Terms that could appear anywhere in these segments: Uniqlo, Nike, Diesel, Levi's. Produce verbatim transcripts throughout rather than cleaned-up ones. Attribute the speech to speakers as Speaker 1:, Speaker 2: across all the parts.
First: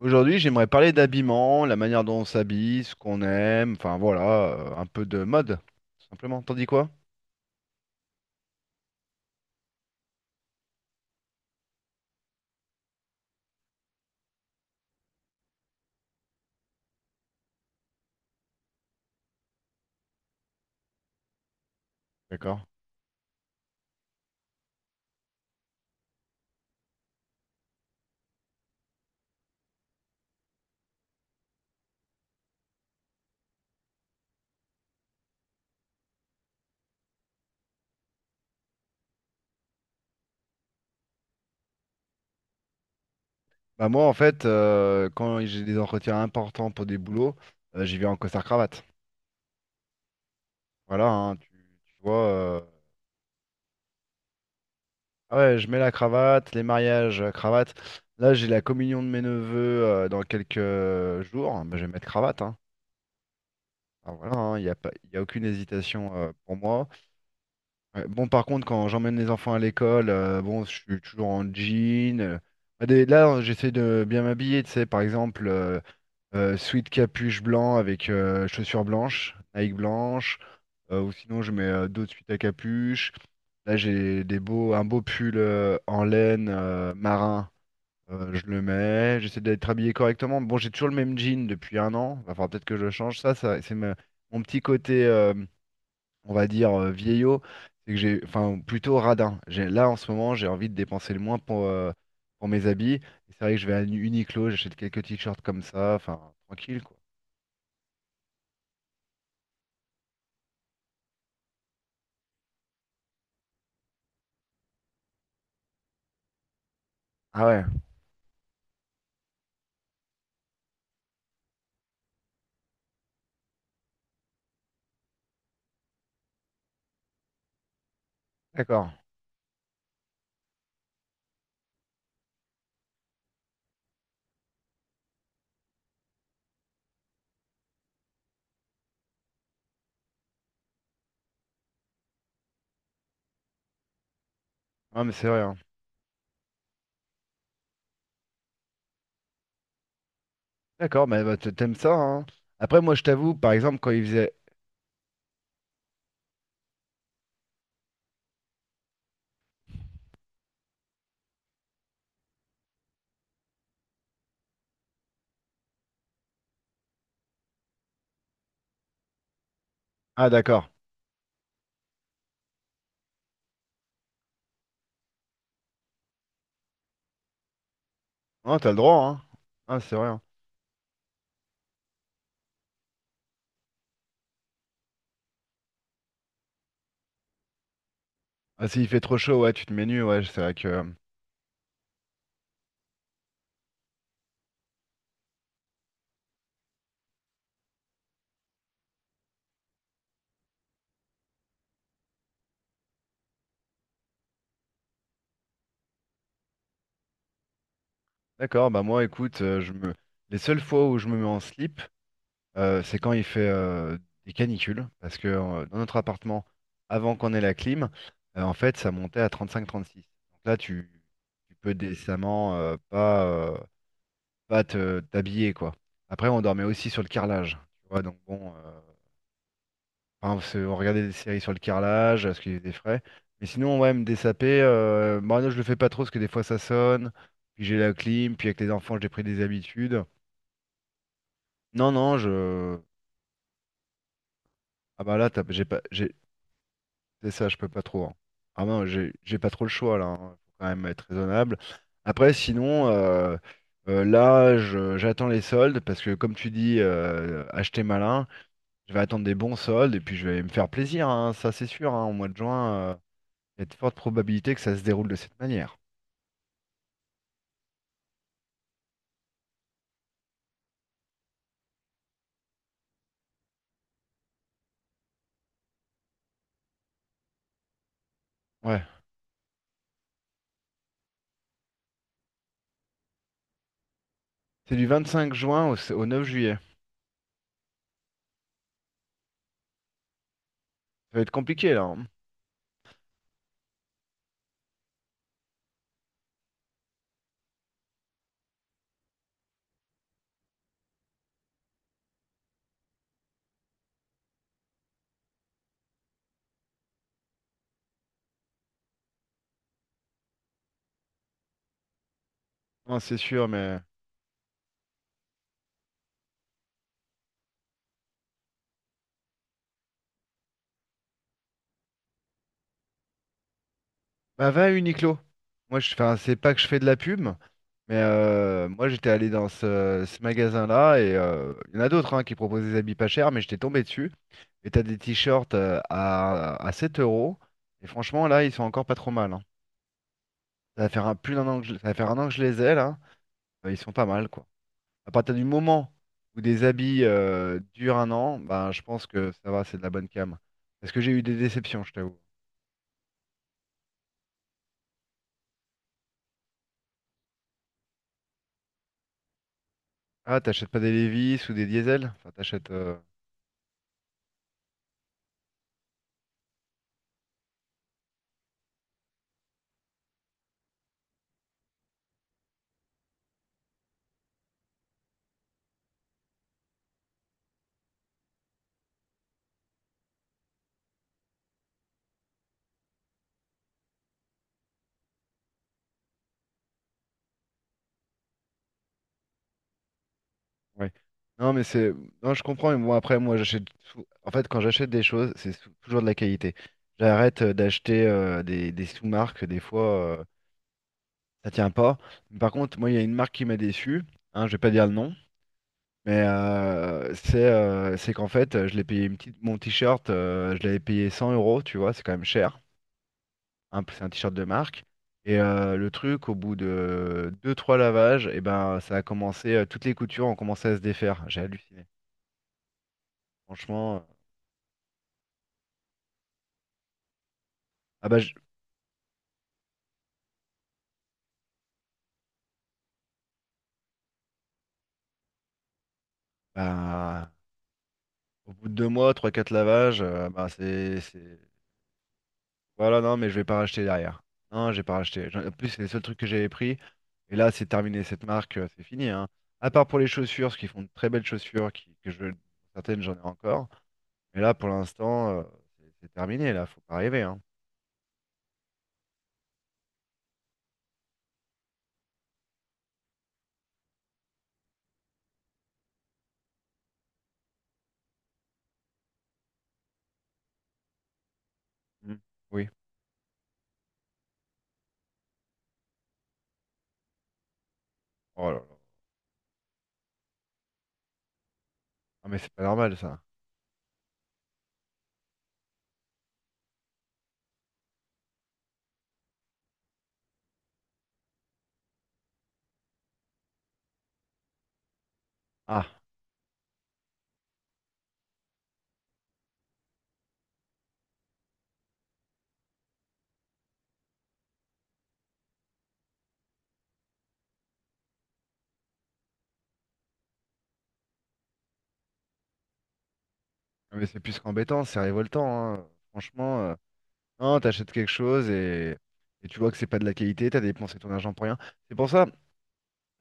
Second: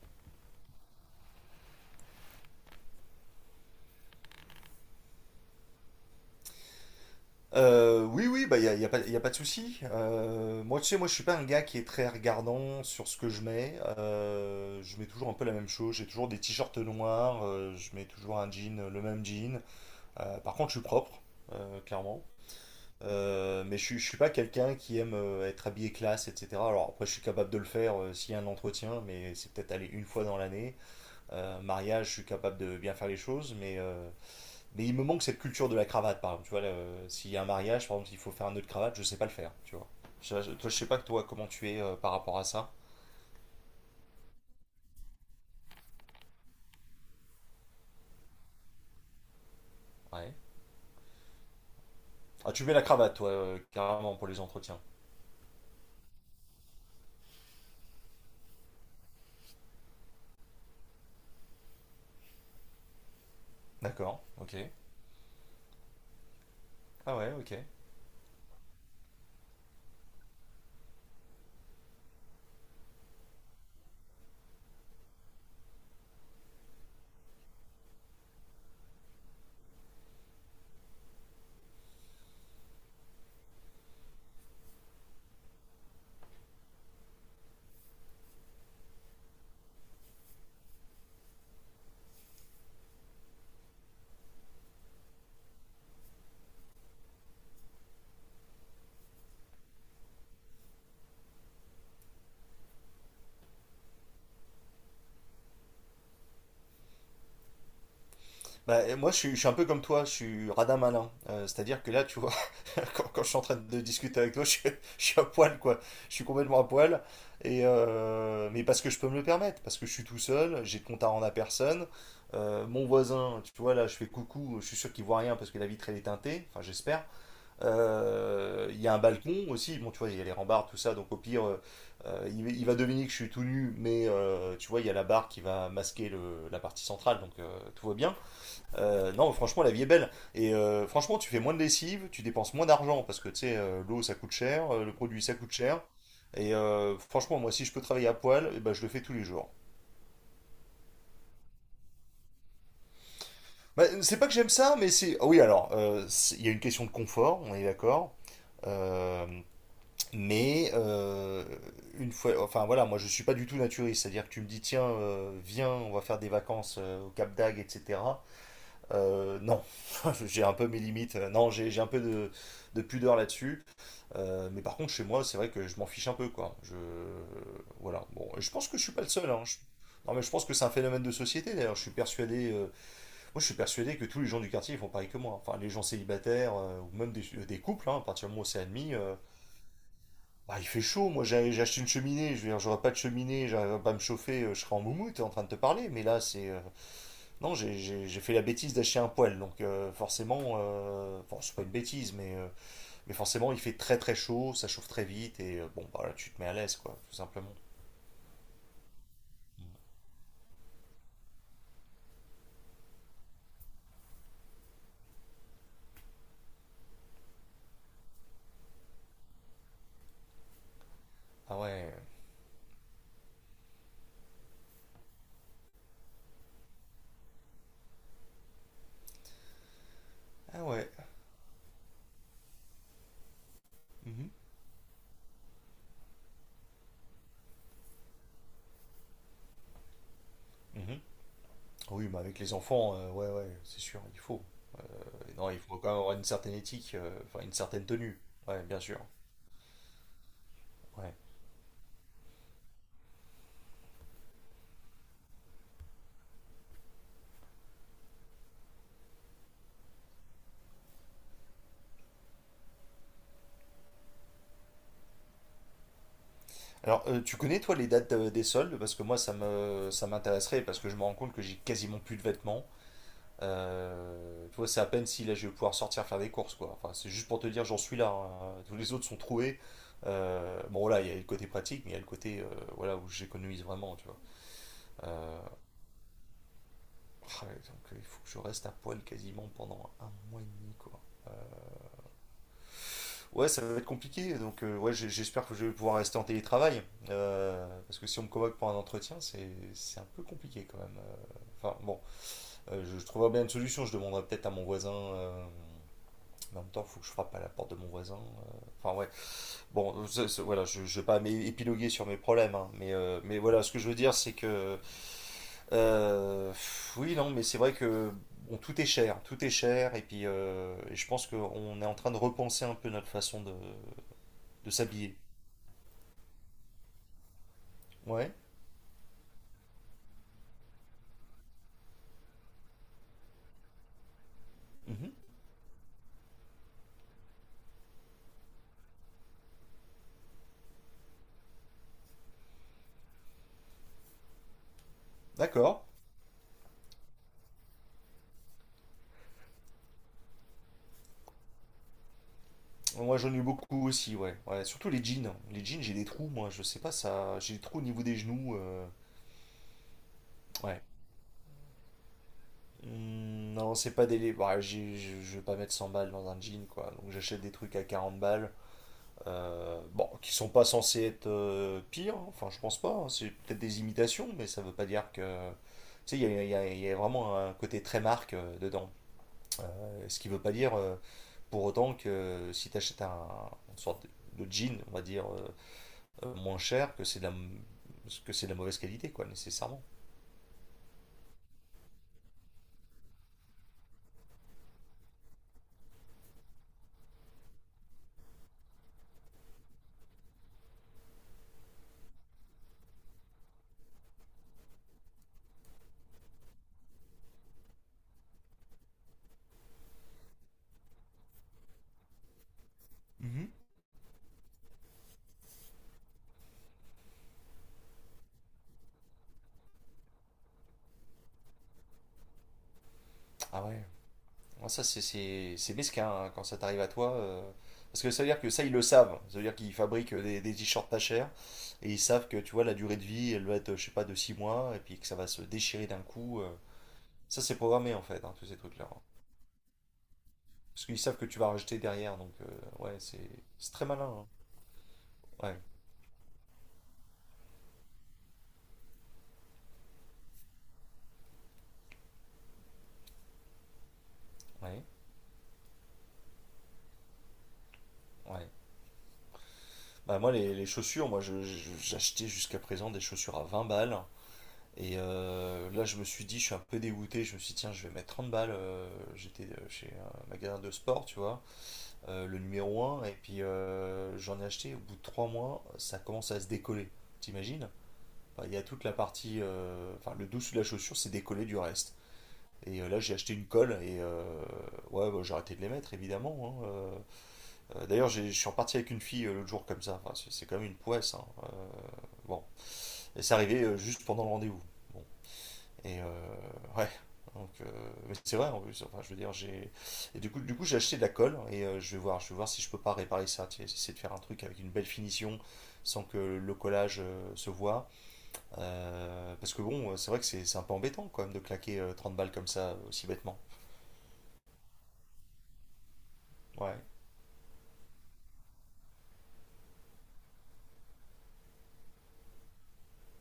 Speaker 1: Aujourd'hui, j'aimerais parler d'habillement, la manière dont on s'habille, ce qu'on aime, enfin voilà, euh, un peu de mode, tout simplement. T'en dis quoi?
Speaker 2: Euh, oui, oui, bah, il n'y a, y a pas, y a pas de souci. Euh, moi, tu sais, moi, je suis pas un gars qui est très regardant sur ce que je mets. Euh, je mets toujours un peu la même chose. J'ai toujours des t-shirts noirs. Euh, je mets toujours un jean, euh, le même jean. Euh, par contre, je suis propre, euh, clairement.
Speaker 1: D'accord.
Speaker 2: Euh, mais je, suis- je suis pas quelqu'un qui aime euh, être habillé classe, et cetera. Alors après, je suis capable de le faire euh, s'il y a un entretien, mais c'est peut-être aller une fois dans l'année. Euh, mariage, je suis capable de bien faire les choses, mais euh, mais il me manque cette culture de la cravate, par exemple. Tu vois, là, euh, s'il y a un mariage, par exemple, s'il faut faire un nœud de cravate, je sais pas le faire, tu vois. Je, je- toi, je sais pas, toi, comment tu es euh, par rapport à ça.
Speaker 1: Bah moi, en fait, euh, quand j'ai des entretiens importants pour des boulots, euh, j'y vais en costard-cravate.
Speaker 2: Ouais.
Speaker 1: Voilà, hein, tu, tu vois.
Speaker 2: Ah,
Speaker 1: euh,
Speaker 2: tu mets la cravate, toi, euh, carrément, pour les entretiens.
Speaker 1: Ah ouais, je mets la cravate, les mariages, euh, cravate. Là, j'ai la communion de mes neveux euh, dans quelques jours. Bah, je vais mettre cravate, hein. Ah,
Speaker 2: D'accord,
Speaker 1: voilà, hein, il n'y
Speaker 2: ok.
Speaker 1: a pas, il y a aucune hésitation euh, pour moi.
Speaker 2: Ah ouais, ok.
Speaker 1: Ouais. Bon, par contre, quand j'emmène les enfants à l'école, euh, bon, je suis toujours en jean. Euh, ah, des- là, hein, j'essaie de bien m'habiller, tu sais, par exemple, euh, euh, sweat capuche blanc avec euh, chaussures blanches, Nike blanche, euh, ou sinon je mets euh, d'autres sweats à capuche. Là, j'ai des beaux, un beau pull euh, en laine euh, marin, euh, je le mets. J'essaie d'être habillé correctement. Bon, j'ai toujours le même jean depuis un an. Va falloir peut-être que je le change. Ça, ça, c'est ma- mon petit côté. Euh, on va dire, euh, vieillot, c'est que j'ai, enfin, plutôt radin. J'ai, là, en ce moment, j'ai envie de dépenser le moins pour, euh, pour mes habits. Et c'est vrai que je vais à Uniqlo, j'achète quelques t-shirts comme ça, enfin, tranquille, quoi.
Speaker 2: Bah, et moi, je suis, je suis un peu comme toi, je suis radin malin. Euh, c'est-à-dire que là, tu vois, quand, quand je suis en train de discuter avec toi, je, suis je suis à poil, quoi. Je suis complètement à poil.
Speaker 1: Ah
Speaker 2: Et
Speaker 1: ouais,
Speaker 2: euh, mais parce que je peux me le permettre, parce que je suis tout seul, j'ai de compte à rendre à personne. Euh, mon voisin, tu vois, là, je fais coucou, je suis sûr qu'il voit rien parce que la vitre, elle est teintée, enfin, j'espère. Euh, Il y
Speaker 1: d'accord.
Speaker 2: a un balcon aussi, bon, tu vois, il y a les rambardes, tout ça, donc au pire, euh, euh, il, il va deviner que je suis tout nu, mais euh, tu vois, il y a la barre qui va masquer le- la partie centrale, donc euh, tout va bien. Euh, non, franchement, la vie est belle. Et euh, franchement, tu fais moins de lessive, tu dépenses moins d'argent parce que tu sais, euh, l'eau ça coûte cher, euh, le
Speaker 1: Ah, mais
Speaker 2: produit
Speaker 1: c'est
Speaker 2: ça
Speaker 1: vrai,
Speaker 2: coûte
Speaker 1: hein.
Speaker 2: cher. Et euh, franchement, moi, si je peux travailler à poil, eh ben, je le fais tous les jours.
Speaker 1: D'accord, mais bah, t- t'aimes ça, hein. Après, moi, je t'avoue, par exemple,
Speaker 2: Bah,
Speaker 1: quand il
Speaker 2: c'est pas que
Speaker 1: faisait...
Speaker 2: j'aime ça, mais c'est. Ah oui, alors, euh, c'est- il y a une question de confort, on est d'accord. Euh, mais euh, une fois, enfin voilà, moi je suis pas du tout naturiste, c'est-à-dire que tu me dis tiens, euh, viens, on va faire des vacances euh, au Cap d'Agde, et cetera. Euh, non,
Speaker 1: Ah,
Speaker 2: j'ai un peu
Speaker 1: d'accord.
Speaker 2: mes limites. Non, j'ai j'ai un peu de, de pudeur là-dessus. Euh, mais par contre, chez moi, c'est vrai que je m'en fiche un peu, quoi. Je... Voilà. Bon, et je
Speaker 1: Non,
Speaker 2: pense
Speaker 1: t'as le
Speaker 2: que je suis
Speaker 1: droit,
Speaker 2: pas le
Speaker 1: hein.
Speaker 2: seul, hein. Je-
Speaker 1: Ah, c'est vrai,
Speaker 2: Non,
Speaker 1: hein.
Speaker 2: mais je pense que c'est un phénomène de société, d'ailleurs. Je suis persuadé... euh, Moi, je suis persuadé que tous les gens du quartier, ils font pareil que moi. Enfin, les gens célibataires, euh, ou même des, euh, des couples, hein, à partir du moment où c'est
Speaker 1: Ah, s'il
Speaker 2: admis...
Speaker 1: fait
Speaker 2: euh,
Speaker 1: trop chaud, ouais, tu te mets nu, ouais, c'est vrai
Speaker 2: Bah, il fait
Speaker 1: que...
Speaker 2: chaud, moi j'ai j'ai acheté une cheminée, je veux dire, j'aurais pas de cheminée, j'arrive pas à me chauffer, euh, je serais en moumoute en train de te parler, mais là c'est euh, non, j'ai- j'ai j'ai fait la bêtise d'acheter un poêle, donc euh, forcément, euh, bon, c'est pas une bêtise, mais, euh, mais forcément, il fait très très chaud, ça chauffe très vite, et euh, bon, bah là, tu te mets à l'aise, quoi, tout simplement.
Speaker 1: D'accord, bah moi, écoute, euh, je me... Les seules fois où je me mets en slip, euh, c'est quand il fait euh, des canicules, parce que euh, dans notre appartement, avant qu'on ait la clim, euh, en fait, ça montait à trente-cinq à trente-six. Donc là, tu, tu
Speaker 2: Ah
Speaker 1: peux
Speaker 2: ouais,
Speaker 1: décemment euh, pas, euh, pas te t'habiller, quoi. Après, on dormait aussi sur le carrelage, tu vois, donc bon, euh, enfin, on se-
Speaker 2: ah
Speaker 1: on
Speaker 2: ouais.
Speaker 1: regardait des séries sur le carrelage, parce qu'il faisait frais. Mais sinon, ouais, me
Speaker 2: Mhm.
Speaker 1: dessaper, euh, moi, non, je le fais pas trop, parce que des fois, ça sonne, puis j'ai la clim, puis avec les enfants, j'ai pris des habitudes.
Speaker 2: Mhm.
Speaker 1: Non,
Speaker 2: Oui,
Speaker 1: non,
Speaker 2: mais avec les
Speaker 1: je...
Speaker 2: enfants, euh, ouais, ouais, c'est sûr, il faut.
Speaker 1: Ah
Speaker 2: Euh,
Speaker 1: bah là, t'as-
Speaker 2: non, il
Speaker 1: j'ai
Speaker 2: faut
Speaker 1: pas,
Speaker 2: quand même avoir
Speaker 1: j'ai-
Speaker 2: une certaine éthique, euh,
Speaker 1: c'est
Speaker 2: enfin
Speaker 1: ça,
Speaker 2: une
Speaker 1: je peux pas
Speaker 2: certaine
Speaker 1: trop. Hein.
Speaker 2: tenue, ouais,
Speaker 1: Ah
Speaker 2: bien
Speaker 1: non,
Speaker 2: sûr.
Speaker 1: j'ai j'ai pas trop le choix là. Hein. Faut quand même être
Speaker 2: Ouais.
Speaker 1: raisonnable. Après, sinon, euh, euh, là, je- j'attends les soldes parce que comme tu dis, euh, acheter malin, je vais attendre des bons soldes et puis je vais me faire plaisir. Hein, ça, c'est sûr. Hein. Au mois de juin, euh, il y a de fortes probabilités que ça se déroule de cette manière.
Speaker 2: Alors, euh, tu connais toi les dates euh, des soldes? Parce que moi, ça me, ça m'intéresserait, parce que je me rends compte que j'ai quasiment plus de vêtements. Euh, tu vois, c'est à peine si là je vais pouvoir sortir faire des courses, quoi. Enfin, c'est juste pour te dire, j'en suis là, hein. Tous
Speaker 1: Ouais.
Speaker 2: les autres sont troués. Euh, bon, là, il y a le côté pratique, mais il y a le côté euh, voilà, où j'économise vraiment, tu vois.
Speaker 1: C'est du vingt-cinq
Speaker 2: Euh,
Speaker 1: juin au, s- au neuf juillet. Ça
Speaker 2: ah, ouais, donc, euh, il faut que je reste à poil quasiment pendant un mois et demi, quoi.
Speaker 1: va être compliqué là. Hein.
Speaker 2: Ouais, ça va être compliqué. Donc, euh, ouais, j'ai- j'espère que je vais pouvoir rester en télétravail. Euh, parce que si on me convoque pour un entretien, c'est c'est un peu compliqué quand même. Euh. Enfin, bon, euh, je, je trouverai bien une solution. Je demanderai peut-être à mon voisin. Euh, en même temps, il faut que je frappe à la porte de mon voisin. Euh, Enfin, ouais. Bon, c'est- c'est- voilà, je, je vais pas m'é- épiloguer sur mes problèmes, hein, mais,
Speaker 1: Non, c'est
Speaker 2: euh, mais
Speaker 1: sûr,
Speaker 2: voilà, ce
Speaker 1: mais
Speaker 2: que je veux dire, c'est que. Euh, pff, oui, non, mais c'est vrai que. Bon, tout est cher, tout est cher, et puis euh, et je pense qu'on est en train de repenser un peu notre façon de,
Speaker 1: bah, va à
Speaker 2: de s'habiller.
Speaker 1: Uniqlo. Moi je, enfin, c'est pas que je fais de la pub, mais
Speaker 2: Ouais,
Speaker 1: euh, moi j'étais allé dans ce, ce magasin-là et euh, il y en a d'autres hein, qui proposent des habits pas chers, mais j'étais tombé dessus. Et t'as des
Speaker 2: mhm,
Speaker 1: t-shirts euh, à, à sept euros. Et franchement là ils sont encore pas trop mal. Hein. Ça va faire un, plus d'un an que je, ça va faire un an que je les ai là. Euh, ils sont pas mal quoi. À partir du
Speaker 2: d'accord.
Speaker 1: moment où des habits euh, durent un an, ben je pense que ça va, c'est de la bonne cam. Parce que j'ai eu des déceptions, je t'avoue.
Speaker 2: Moi, j'en ai eu beaucoup aussi, ouais. Ouais, surtout les jeans. Les jeans, j'ai des trous, moi, je sais pas, ça. J'ai des trous au niveau des genoux. euh,
Speaker 1: Ah, t'achètes pas
Speaker 2: ouais,
Speaker 1: des Levi's ou des Diesel? Enfin, t'achètes. euh,
Speaker 2: Hmm, Non, c'est pas des. Bah, j'ai- je je vais pas mettre cent balles dans un jean, quoi. Donc j'achète des trucs à quarante balles. Euh, bon, qui sont pas censés être euh, pires, hein. Enfin, je pense pas, hein. C'est peut-être des imitations, mais ça veut pas dire que. Tu sais, il y a, il y a- il y a vraiment un côté très marque euh, dedans. Euh, ce qui veut pas dire euh, Pour autant que si t'achètes un, une sorte de jean, on va dire, euh, euh, moins cher, que c'est de la, m- que c'est de la mauvaise qualité, quoi, nécessairement.
Speaker 1: Ouais. Non, mais c'est. Non, je comprends. Mais moi, après, moi, j'achète. sou- En fait, quand j'achète des choses, c'est sou- toujours de la qualité. J'arrête euh, d'acheter euh, des, des sous-marques. Des fois, euh, ça tient pas. Mais par contre, moi, il y a une marque qui m'a déçu. Hein, je vais pas dire le nom. Mais euh, c'est euh, c'est qu'en fait, euh, je l'ai payé une petite... mon t-shirt. Euh, je l'avais payé cent euros. Tu vois, c'est quand même cher.
Speaker 2: Mhm.
Speaker 1: Hein, c'est un t-shirt de marque. Et euh, le truc, au bout de deux trois lavages, et ben, ça a commencé. Euh, toutes les coutures ont commencé à se défaire. J'ai halluciné.
Speaker 2: Ah ouais.
Speaker 1: Franchement.
Speaker 2: Ah, ça, c'est c'est- c'est mesquin hein, quand ça t'arrive à toi. euh, Parce
Speaker 1: Ah
Speaker 2: que
Speaker 1: bah,
Speaker 2: ça veut
Speaker 1: je-
Speaker 2: dire que ça, ils le savent. Ça veut dire qu'ils fabriquent des, des t-shirts pas chers et ils savent que, tu vois, la durée de vie, elle va être, je sais pas, de six mois et puis que ça va se déchirer d'un coup. Euh.
Speaker 1: bah,
Speaker 2: Ça, c'est programmé en fait, hein, tous
Speaker 1: au
Speaker 2: ces
Speaker 1: bout de deux
Speaker 2: trucs-là, hein.
Speaker 1: mois, trois, quatre lavages, euh, bah
Speaker 2: Parce qu'ils
Speaker 1: c'est,
Speaker 2: savent que tu
Speaker 1: c'est-
Speaker 2: vas racheter derrière. Donc, euh, ouais,
Speaker 1: Voilà, non,
Speaker 2: c'est
Speaker 1: mais je vais pas
Speaker 2: c'est
Speaker 1: racheter
Speaker 2: très malin,
Speaker 1: derrière.
Speaker 2: hein.
Speaker 1: Non, j'ai pas racheté. J'en- En
Speaker 2: Ouais,
Speaker 1: plus, c'est les seuls trucs que j'avais pris. Et là, c'est terminé cette marque, euh, c'est fini, hein. À part pour les chaussures, parce qu'ils font de très belles chaussures, qui, que je... certaines j'en ai encore. Mais là, pour
Speaker 2: ouais,
Speaker 1: l'instant, euh, c'est c'est terminé, là, faut pas rêver, hein.
Speaker 2: ouais. Bah, moi, les, les chaussures, moi, je- je- j'achetais jusqu'à présent des chaussures à vingt balles. Et euh, là, je me suis dit, je suis un peu dégoûté. Je me suis dit, tiens, je vais mettre trente balles. euh, J'étais euh, chez un magasin de sport, tu vois,
Speaker 1: Mm.
Speaker 2: euh, le
Speaker 1: Oui.
Speaker 2: numéro un. Et puis, euh, j'en ai acheté. Au bout de trois mois, ça commence à se décoller. T'imagines? Enfin,
Speaker 1: Oh
Speaker 2: il y
Speaker 1: là
Speaker 2: a
Speaker 1: là.
Speaker 2: toute la partie. Euh, Enfin, le dessous de la chaussure, c'est décollé du reste.
Speaker 1: Ah mais c'est pas
Speaker 2: Et euh,
Speaker 1: normal
Speaker 2: là, j'ai
Speaker 1: ça.
Speaker 2: acheté une colle. Et euh, ouais, bah, j'ai arrêté de les mettre, évidemment, hein. euh. Euh, d'ailleurs, j'ai- je suis reparti avec une fille euh, l'autre jour, comme ça. Enfin, c'est c'est quand même une poisse, hein, euh, bon. Et c'est arrivé euh, juste pendant le rendez-vous. Bon,
Speaker 1: Ah,
Speaker 2: et euh, ouais. Donc, euh, mais c'est vrai en plus. Enfin, je veux dire, j'ai. Et du coup, du coup, j'ai acheté de la colle et euh, je vais voir, je vais voir si je peux pas réparer ça. Tu sais, essayer de faire un truc avec une belle finition sans que le collage euh, se voit. Euh, parce que bon, c'est vrai que c'est c'est un peu embêtant quand même de claquer euh, trente balles comme ça aussi bêtement.
Speaker 1: ah, mais c'est plus qu'embêtant, c'est révoltant, hein. Franchement. euh,
Speaker 2: Ouais,
Speaker 1: Non, t'achètes quelque chose et, et tu vois que c'est pas de la qualité, t'as dépensé ton argent pour rien. C'est pour ça,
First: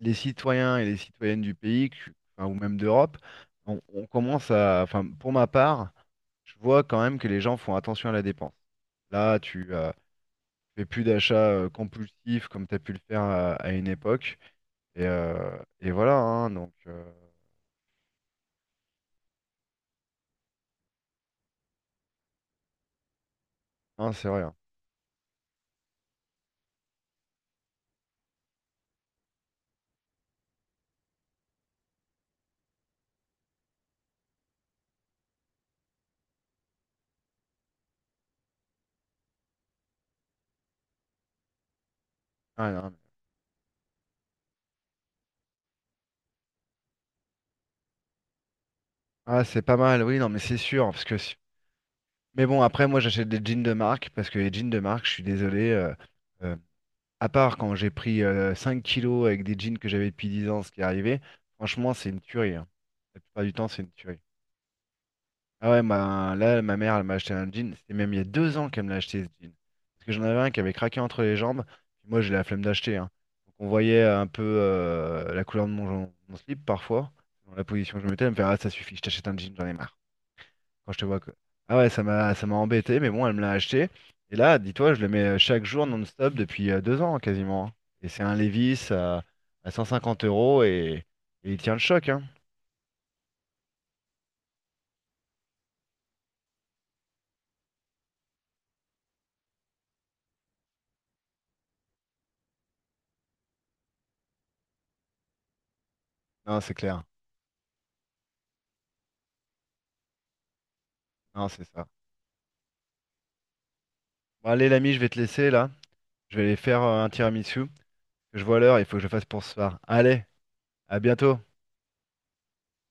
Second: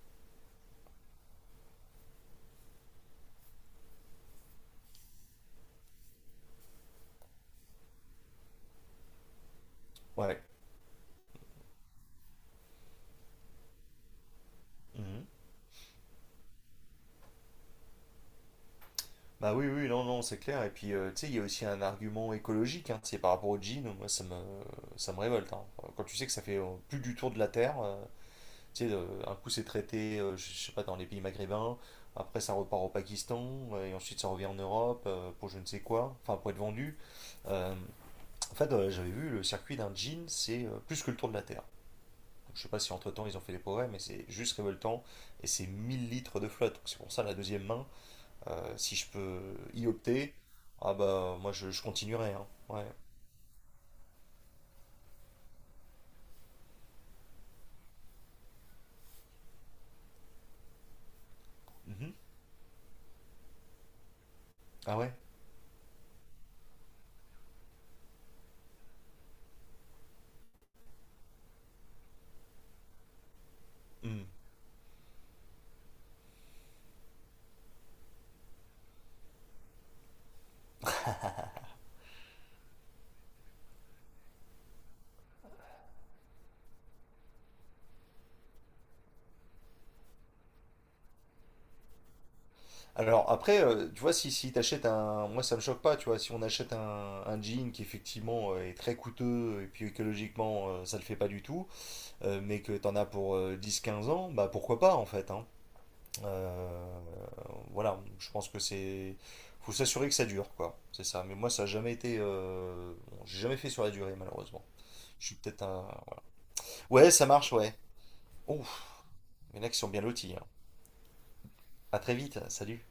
Speaker 1: les citoyens et les citoyennes du pays, que- enfin, ou même d'Europe, on, on commence à, enfin, pour ma part, je vois quand même que les gens font attention à la dépense. Là, tu euh,
Speaker 2: ouais.
Speaker 1: fais plus d'achats euh, compulsifs comme t'as pu le faire à, à une époque, et,
Speaker 2: Mhm.
Speaker 1: euh, et voilà, hein, donc, euh,
Speaker 2: Bah oui, oui, non, non, c'est clair. Et puis, euh, tu sais, il y a aussi un argument écologique, hein. C'est par rapport au jean, moi,
Speaker 1: hein,
Speaker 2: ça
Speaker 1: c'est
Speaker 2: me,
Speaker 1: vrai. Hein.
Speaker 2: ça me révolte, hein. Quand tu sais que ça fait euh, plus du tour de la Terre. euh, Tu sais, euh, un coup c'est traité, euh, je je sais pas, dans les pays maghrébins, après ça repart au Pakistan, euh, et ensuite ça revient en Europe euh, pour je ne sais quoi, enfin pour être vendu. Euh, en fait, euh, J'avais vu le circuit d'un jean, c'est euh, plus que le tour de la Terre. Donc, je sais
Speaker 1: Ah,
Speaker 2: pas
Speaker 1: non,
Speaker 2: si
Speaker 1: mais-
Speaker 2: entre-temps ils ont fait des progrès, mais c'est juste révoltant, et c'est mille litres de flotte. Donc, c'est pour ça la deuxième main, euh, si je peux
Speaker 1: ah, c'est pas
Speaker 2: y
Speaker 1: mal, oui, non,
Speaker 2: opter,
Speaker 1: mais c'est sûr,
Speaker 2: ah
Speaker 1: parce que, si...
Speaker 2: bah moi je, je continuerai,
Speaker 1: mais
Speaker 2: hein.
Speaker 1: bon, après,
Speaker 2: Ouais.
Speaker 1: moi, j'achète des jeans de marque parce que les jeans de marque, je suis désolé. euh, euh, À part quand j'ai pris euh, 5 kilos avec des jeans que j'avais depuis dix ans, ce qui est arrivé, franchement, c'est
Speaker 2: Mhm.
Speaker 1: une tuerie. Hein. La plupart du temps, c'est une tuerie.
Speaker 2: Ah ouais?
Speaker 1: Ah ouais, ma- là, ma mère, elle m'a acheté un jean. C'était même il y a deux ans qu'elle me l'a acheté, ce jean. Parce que j'en avais un qui avait craqué entre les jambes. Puis moi, j'ai la flemme d'acheter. Hein. Donc on voyait
Speaker 2: Hmm.
Speaker 1: un peu euh, la couleur de mon, mon slip parfois. Dans la position que je mettais, elle me fait, ah, ça suffit, je t'achète un jean, j'en ai marre quand je te vois que... Ah ouais, ça m'a ça m'a embêté, mais bon, elle me l'a acheté. Et là, dis-toi, je le mets euh, chaque jour non-stop depuis euh, deux ans quasiment. Hein. Et c'est un Levi's à, à cent cinquante euros et, et il tient le choc, hein.
Speaker 2: Alors après, euh, tu vois, si, si t'achètes un... Moi, ça me choque pas, tu vois, si on achète un, un jean qui effectivement euh, est très coûteux et puis écologiquement, euh, ça le fait pas du tout, euh, mais que t'en as pour euh, dix quinze ans, bah pourquoi pas en fait, hein.
Speaker 1: Non, c'est
Speaker 2: Euh,
Speaker 1: clair.
Speaker 2: voilà, je pense que c'est... Faut s'assurer que ça dure, quoi. C'est ça. Mais moi,
Speaker 1: Non,
Speaker 2: ça
Speaker 1: c'est
Speaker 2: a
Speaker 1: ça.
Speaker 2: jamais été... euh, Bon, j'ai jamais fait sur la durée,
Speaker 1: Bon,
Speaker 2: malheureusement.
Speaker 1: allez, l'ami, je vais te
Speaker 2: Je suis
Speaker 1: laisser
Speaker 2: peut-être
Speaker 1: là.
Speaker 2: un...
Speaker 1: Je vais aller faire euh, un
Speaker 2: Ouais, ça marche,
Speaker 1: tiramisu.
Speaker 2: ouais.
Speaker 1: Je vois l'heure, il faut que
Speaker 2: Ouf,
Speaker 1: je le fasse pour ce
Speaker 2: il y en a qui
Speaker 1: soir.
Speaker 2: sont bien
Speaker 1: Allez,
Speaker 2: lotis, hein.
Speaker 1: à bientôt.
Speaker 2: À très vite, salut.